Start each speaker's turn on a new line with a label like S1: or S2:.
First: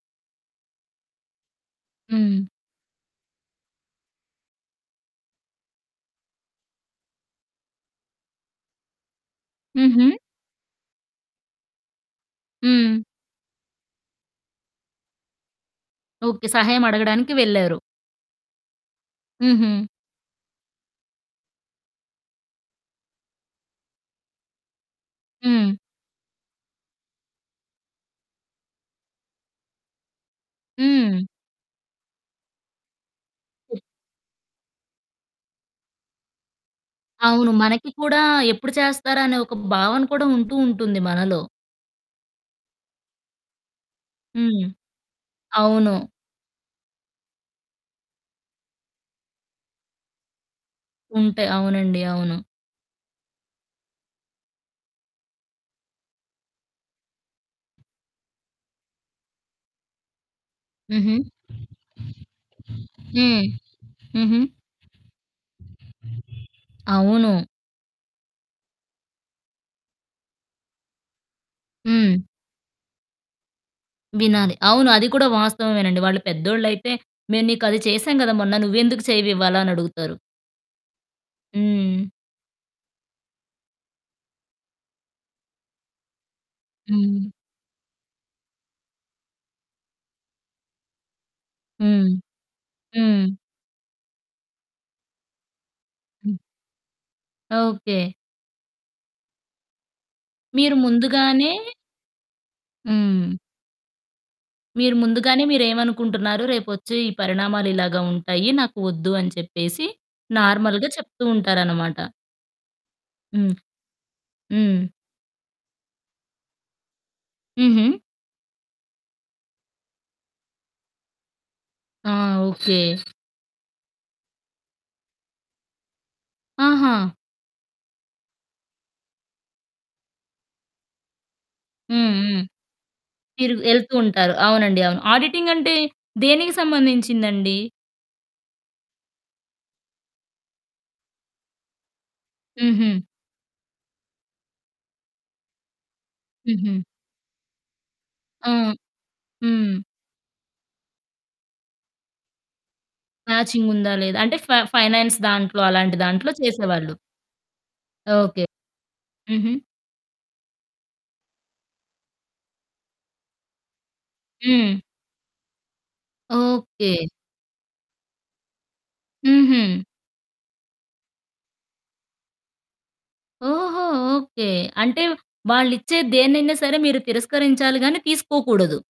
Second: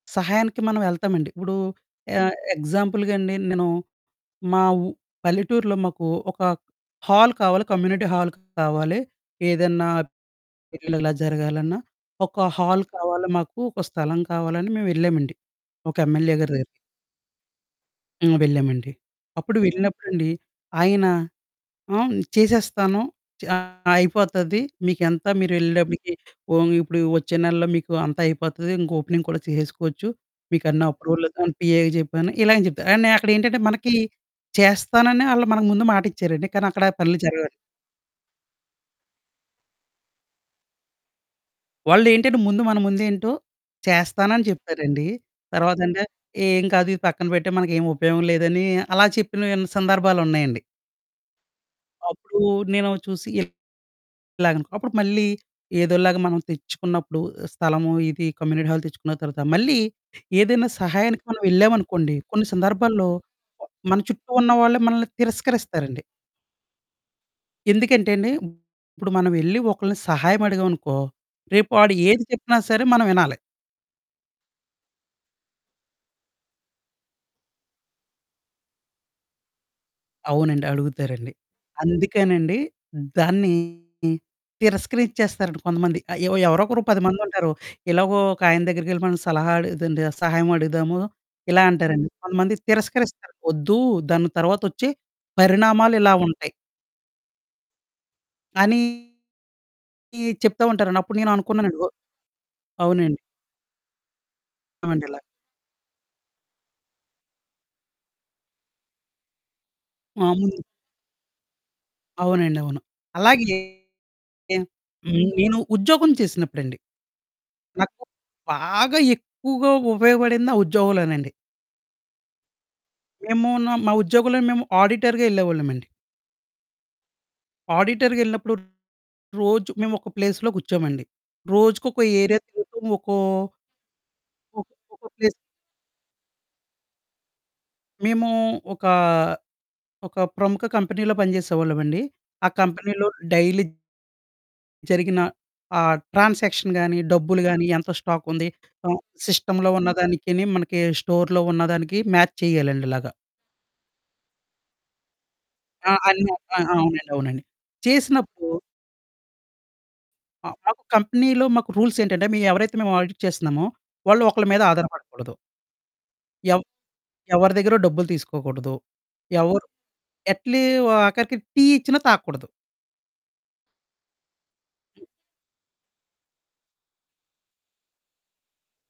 S1: సహాయానికి మనవెళ్తామండి. ఇప్పుడూ ఆహ్,
S2: హ్మ్.
S1: ఎగ్జాంపుల్‌గండి, నేనూ మా ఉ పల్లెటూర్లో మాకు ఒక హాల్ కావాలి, కమ్యూనిటీ హాల్ కావాలి. ఏదన్నా
S2: హుహు.
S1: పెళ్ళిళ్ళిలా జరగాలన్నా, ఒక హాల్
S2: హ్మ్.
S1: కావాలి, మాకు ఒక స్థలం కావాలని మేవెళ్ళామండి, ఒక ఎమ్మెల్యే
S2: ఓకే.
S1: గారి దగ్గరికి.
S2: సహాయం అడగడానికి వెళ్లారు.
S1: ఆ! వెళ్ళామండి. అప్పుడు
S2: హుహు.
S1: వెళ్ళినప్పుడండి, ఆయన ఆహ్, న్ చేసేస్తాను, చ అయిపోతది, మీకెంత
S2: హ్మ్.
S1: మీరెళ్ళేటప్పుడికి. ఓహ్! మీకిప్పుడు ఒచ్చే నెల్లో మీకూ అంతా అయిపోతది ఇంకోపెనింగ్ కూడా చేసేసుకోవచ్చు. మీకన్నీ
S2: హ్మ్.
S1: అప్రూవలది అని పిఏకి జెప్పాను, ఇలా అని చెప్తారు, కానీ నే అక్కడేంటంటే,
S2: హ్మ్.
S1: మనకీ చేస్తానని ఆళ్ళు మనకు ముందు మాటిచ్చారండి, కానీ అక్కడా పనులు జరగవండి.
S2: అవును. మనకి కూడా ఎప్పుడు చేస్తారనే ఒక భావన కూడా ఉంటూ ఉంటుంది మనలో.
S1: వాళ్ళేంటంటే, ముందు మన ముందేంటో చేస్తానని
S2: హ్మ్.
S1: చెప్తారండీ.
S2: అవును
S1: తర్వాతంటే ఏం కాదు ఇది పక్కన పెట్టెయి, మనకేం ఉపయోగం లేదని అలా చెప్పినవి సందర్భాలున్నాయండి.
S2: ఉంటయి. అవునండి. అవును.
S1: అప్పుడూ నేనో చూసి ఇల్ ఇలాగనుకో. అప్పుడు మళ్ళీ ఏదోలాగా మనం తెచ్చుకున్నప్పుడు, స్థలము, ఇది కమ్యూనిటీ హాల్ తెచ్చుకున్న తర్వాత, మళ్ళీ ఏదైనా
S2: హుహు.
S1: సహాయానికి మనవెళ్ళామనుకోండి, కొన్ని సందర్భాల్లో
S2: హ్మ్.
S1: మన చుట్టూ
S2: హుహు.
S1: ఉన్నవాళ్ళే మనలని తిరస్కరిస్తారండి.
S2: అవును.
S1: ఎందుకంటే అండి, ఇప్పుడు మనవెళ్ళి ఒకళ్ళని సహాయం అడిగామనుకో, రేపు వాడు
S2: హ్మ్.
S1: ఏది చెప్పినా సరే మనవినాలి.
S2: వినాలి. అవును అది కూడా వాస్తవవేనండి. వాళ్ళు పెద్దోళ్ళైతే "మేము నీకది చేశాం కదా! మొన్న, నువ్వెందుకు చెయ్యవివాలా" అనడుగుతారు.
S1: అవునండి. అడుగుతారండి.
S2: హ్మ్.
S1: అందుకేనండి, దాన్ని తిరస్కరిచ్చేస్తారండి కొంతమంది. ఆహ్, ఎవ్ ఎవరోకరు 10
S2: హ్మ్.
S1: మందుంటారు. ఎలాగో ఒకాయన దగ్గరకెళ్ళి మనం సలహా అడిగేదండి సహాయం అడుగుదాము, ఇలా అంటారండి.
S2: హ్మ్.
S1: కొంతమంది
S2: హ్మ్.
S1: తిరస్కరిస్తారు, ఒద్దు దాని తర్వాత ఒచ్చే పరిణామాలు ఇలా
S2: హ్మ్.
S1: ఉంటయి.
S2: ఓకే.
S1: అనీ ఈ చెప్తా
S2: మీరు
S1: ఉంటారండి. అప్పుడు
S2: ముందుగానే
S1: నేననుకున్నానండి. ఒ అవునండి.
S2: హ్మ్. మీరు
S1: అవునండిలా.
S2: ముందుగానే మీరేవనుకుంటున్నారు, రేపొచ్చే ఈ పరిణామాలు ఇలాగ ఉంటాయి. నాకు ఒద్దు అని చెప్పేసి
S1: అవును.
S2: నార్మల్‌గా చెప్తూ ఉంటారనమాట.
S1: అవునండవును.
S2: హ్మ్.
S1: అలాగే హ్మ్.
S2: హ్మ్.
S1: నేను ఉద్యోగం చేసినప్పుడండి.
S2: హుహు.
S1: నాకు బాగా ఎక్కువగా ఉపయోగపడింది ఆ ఉద్యోగంలోనండి.
S2: ఆ! ఓకే.
S1: మేము న మా ఉద్యోగులని మేము ఆడిటర్‌గా యెళ్ళేవోళ్ళమండి.
S2: ఆహా!
S1: ఆడిటర్‌గెళ్ళినప్పుడు రోజు మేవొక ప్లేస్‌లో కూర్చోమండి. రోజుకొక
S2: హ్మ్.
S1: ఏరియా
S2: హ్మ్.
S1: తిరుగుతూ ఒకో...
S2: మీరు యెళ్తూ ఉంటారు.
S1: ఒకొ
S2: అవునండి. అవును.
S1: ఒకొ ప్లేస్
S2: ఆడిటింగంటే దేనికి సంబంధించిందండి?
S1: మేమూ ఒకా ఒక ప్రముఖ కంపెనీలో పనిచేసేకోళ్ళమండి. ఆ
S2: హుహు.
S1: కంపెనీలో డైలీ జరిగిన ఆ ట్రాన్సాక్షన్
S2: హుహు.
S1: గానీ, డబ్బులు గానీ ఎంత స్టాకుంది,
S2: ఆ!
S1: ఆహ్, సిస్టమ్‌లో
S2: హ్మ్.
S1: ఉన్నదానికీనీ మనకి స్టోర్‌లో ఉన్నదానికి మ్యాచ్ చెయ్యాలండి ఇలాగ.
S2: మ్యాచింగుందా, లేదా. అంటే, ఫ ఫైనాన్స్ దాంట్లో
S1: ఆ!
S2: అలాంటి దాంట్లో
S1: అన్ని. ఆ!
S2: చేసేవాళ్ళు.
S1: అవునండి. అవునండి.
S2: ఓకే.
S1: చేసినప్పుడు
S2: హుహు.
S1: ఆ! మాకు కంపినీ‌లో మాకు రూల్సేంటంటే, మీయి ఎవరైతే మేము ఆడిట్ చేస్తన్నామో వాళ్ళు ఒకళ్ళ మీద
S2: హ్మ్.
S1: ఆధారపడకూడదు. ఎవ్
S2: ఓకే.
S1: ఎవరి దగ్గరో డబ్బులు తీసుకోకూడదు. ఎవరు
S2: హుహు.
S1: ఎట్లీ ఒ ఆఖరికి టీ ఇచ్చినా తాగకూడదు.
S2: ఓహో! ఓకే. అంటే, వాళ్ళిచ్చే దేన్నైనా సరే మీరు తిరస్కరించాలి గానీ తీసుకోకూడదు.